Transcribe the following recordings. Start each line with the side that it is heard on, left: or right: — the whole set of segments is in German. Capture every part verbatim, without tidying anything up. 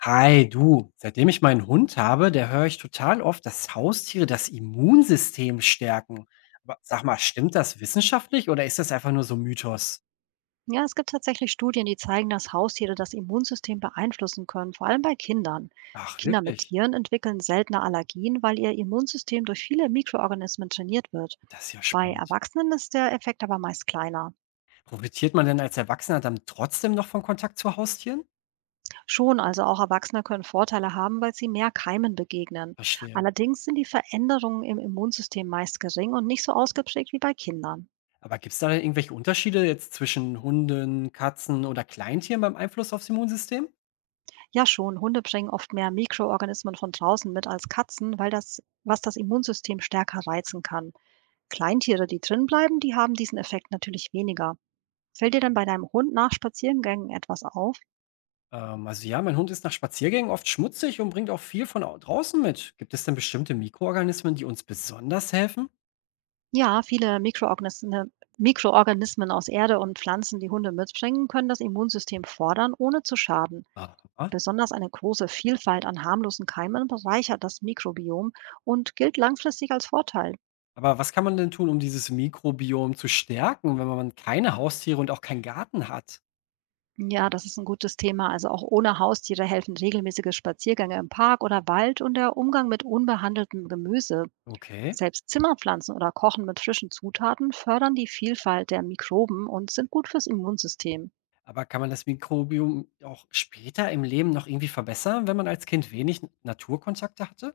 left: Hi, du. Seitdem ich meinen Hund habe, der höre ich total oft, dass Haustiere das Immunsystem stärken. Aber sag mal, stimmt das wissenschaftlich oder ist das einfach nur so Mythos?
right: Ja, es gibt tatsächlich Studien, die zeigen, dass Haustiere das Immunsystem beeinflussen können, vor allem bei Kindern.
left: Ach,
right: Kinder mit
left: wirklich?
right: Tieren entwickeln seltener Allergien, weil ihr Immunsystem durch viele Mikroorganismen trainiert wird.
left: Das ist ja
right: Bei
left: spannend.
right: Erwachsenen ist der Effekt aber meist kleiner.
left: Profitiert man denn als Erwachsener dann trotzdem noch von Kontakt zu Haustieren?
right: Schon, also auch Erwachsene können Vorteile haben, weil sie mehr Keimen begegnen.
left: Verstehe.
right: Allerdings sind die Veränderungen im Immunsystem meist gering und nicht so ausgeprägt wie bei Kindern.
left: Aber gibt es da denn irgendwelche Unterschiede jetzt zwischen Hunden, Katzen oder Kleintieren beim Einfluss aufs Immunsystem?
right: Ja, schon, Hunde bringen oft mehr Mikroorganismen von draußen mit als Katzen, weil das, was das Immunsystem stärker reizen kann. Kleintiere, die drin bleiben, die haben diesen Effekt natürlich weniger. Fällt dir denn bei deinem Hund nach Spaziergängen etwas auf?
left: Ähm, also ja, mein Hund ist nach Spaziergängen oft schmutzig und bringt auch viel von au- draußen mit. Gibt es denn bestimmte Mikroorganismen, die uns besonders helfen?
right: Ja, viele Mikroorganismen, Mikroorganismen aus Erde und Pflanzen, die Hunde mitbringen, können das Immunsystem fordern, ohne zu schaden.
left: Aha.
right: Besonders eine große Vielfalt an harmlosen Keimen bereichert das Mikrobiom und gilt langfristig als Vorteil.
left: Aber was kann man denn tun, um dieses Mikrobiom zu stärken, wenn man keine Haustiere und auch keinen Garten hat?
right: Ja, das ist ein gutes Thema. Also auch ohne Haustiere helfen regelmäßige Spaziergänge im Park oder Wald und der Umgang mit unbehandeltem Gemüse.
left: Okay.
right: Selbst Zimmerpflanzen oder Kochen mit frischen Zutaten fördern die Vielfalt der Mikroben und sind gut fürs Immunsystem.
left: Aber kann man das Mikrobiom auch später im Leben noch irgendwie verbessern, wenn man als Kind wenig Naturkontakte hatte?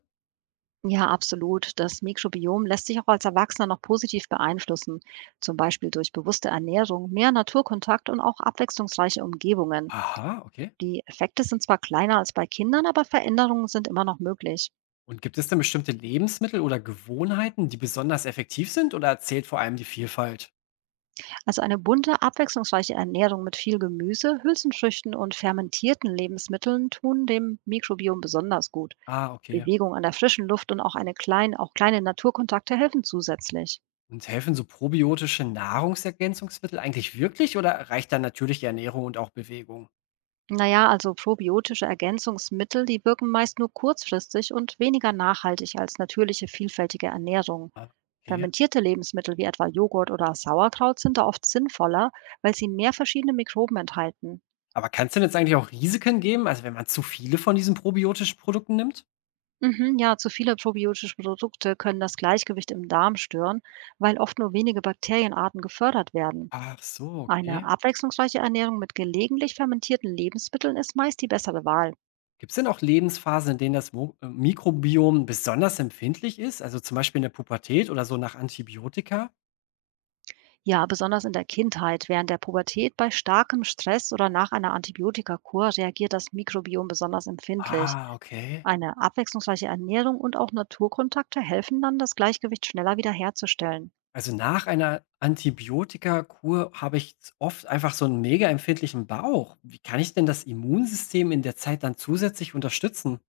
right: Ja, absolut. Das Mikrobiom lässt sich auch als Erwachsener noch positiv beeinflussen, zum Beispiel durch bewusste Ernährung, mehr Naturkontakt und auch abwechslungsreiche Umgebungen.
left: Aha, okay.
right: Die Effekte sind zwar kleiner als bei Kindern, aber Veränderungen sind immer noch möglich.
left: Und gibt es denn bestimmte Lebensmittel oder Gewohnheiten, die besonders effektiv sind oder zählt vor allem die Vielfalt?
right: Also eine bunte, abwechslungsreiche Ernährung mit viel Gemüse, Hülsenfrüchten und fermentierten Lebensmitteln tun dem Mikrobiom besonders gut.
left: Ah, okay.
right: Bewegung an der frischen Luft und auch eine klein auch kleine Naturkontakte helfen zusätzlich.
left: Und helfen so probiotische Nahrungsergänzungsmittel eigentlich wirklich oder reicht dann natürliche Ernährung und auch Bewegung?
right: Na ja, also probiotische Ergänzungsmittel, die wirken meist nur kurzfristig und weniger nachhaltig als natürliche, vielfältige Ernährung.
left: Ah, okay.
right: Fermentierte Lebensmittel wie etwa Joghurt oder Sauerkraut sind da oft sinnvoller, weil sie mehr verschiedene Mikroben enthalten.
left: Aber kann es denn jetzt eigentlich auch Risiken geben, also wenn man zu viele von diesen probiotischen Produkten nimmt?
right: Mhm, ja, zu viele probiotische Produkte können das Gleichgewicht im Darm stören, weil oft nur wenige Bakterienarten gefördert werden.
left: Ach so,
right: Eine
left: okay.
right: abwechslungsreiche Ernährung mit gelegentlich fermentierten Lebensmitteln ist meist die bessere Wahl.
left: Gibt es denn auch Lebensphasen, in denen das Mo äh, Mikrobiom besonders empfindlich ist, also zum Beispiel in der Pubertät oder so nach Antibiotika?
right: Ja, besonders in der Kindheit, während der Pubertät, bei starkem Stress oder nach einer Antibiotikakur reagiert das Mikrobiom besonders empfindlich.
left: Ah, okay.
right: Eine abwechslungsreiche Ernährung und auch Naturkontakte helfen dann, das Gleichgewicht schneller wiederherzustellen.
left: Also nach einer Antibiotikakur habe ich z- oft einfach so einen mega empfindlichen Bauch. Wie kann ich denn das Immunsystem in der Zeit dann zusätzlich unterstützen?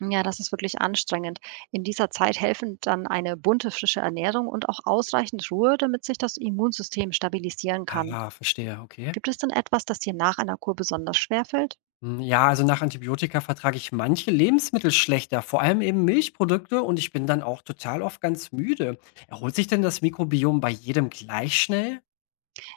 right: Ja, das ist wirklich anstrengend. In dieser Zeit helfen dann eine bunte, frische Ernährung und auch ausreichend Ruhe, damit sich das Immunsystem stabilisieren kann.
left: Ah, verstehe, okay.
right: Gibt es denn etwas, das dir nach einer Kur besonders schwer fällt?
left: Hm, ja, also nach Antibiotika vertrage ich manche Lebensmittel schlechter, vor allem eben Milchprodukte und ich bin dann auch total oft ganz müde. Erholt sich denn das Mikrobiom bei jedem gleich schnell?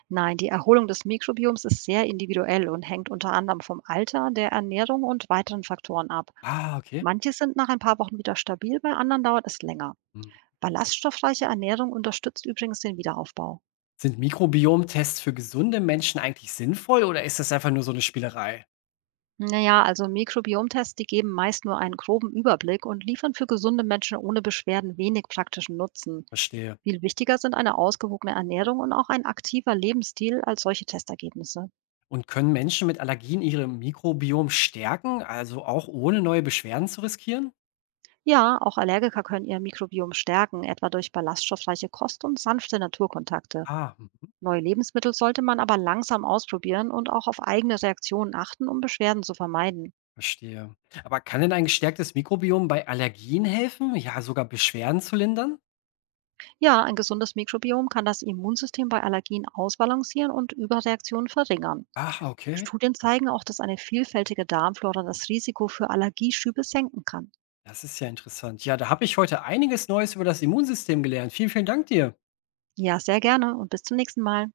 right: Nein, die Erholung des Mikrobioms ist sehr individuell und hängt unter anderem vom Alter, der Ernährung und weiteren Faktoren ab.
left: Ah, okay.
right: Manche sind nach ein paar Wochen wieder stabil, bei anderen dauert es länger.
left: Hm.
right: Ballaststoffreiche Ernährung unterstützt übrigens den Wiederaufbau.
left: Sind Mikrobiomtests für gesunde Menschen eigentlich sinnvoll oder ist das einfach nur so eine Spielerei?
right: Naja, also Mikrobiomtests, die geben meist nur einen groben Überblick und liefern für gesunde Menschen ohne Beschwerden wenig praktischen Nutzen.
left: Verstehe.
right: Viel wichtiger sind eine ausgewogene Ernährung und auch ein aktiver Lebensstil als solche Testergebnisse.
left: Und können Menschen mit Allergien ihre Mikrobiom stärken, also auch ohne neue Beschwerden zu riskieren?
right: Ja, auch Allergiker können ihr Mikrobiom stärken, etwa durch ballaststoffreiche Kost und sanfte Naturkontakte.
left: Ah, hm,
right: Neue Lebensmittel sollte man aber langsam ausprobieren und auch auf eigene Reaktionen achten, um Beschwerden zu vermeiden.
left: verstehe. Aber kann denn ein gestärktes Mikrobiom bei Allergien helfen, ja sogar Beschwerden zu lindern?
right: Ja, ein gesundes Mikrobiom kann das Immunsystem bei Allergien ausbalancieren und Überreaktionen verringern.
left: Ah, okay.
right: Studien zeigen auch, dass eine vielfältige Darmflora das Risiko für Allergieschübe senken kann.
left: Das ist ja interessant. Ja, da habe ich heute einiges Neues über das Immunsystem gelernt. Vielen, vielen Dank dir.
right: Ja, sehr gerne und bis zum nächsten Mal.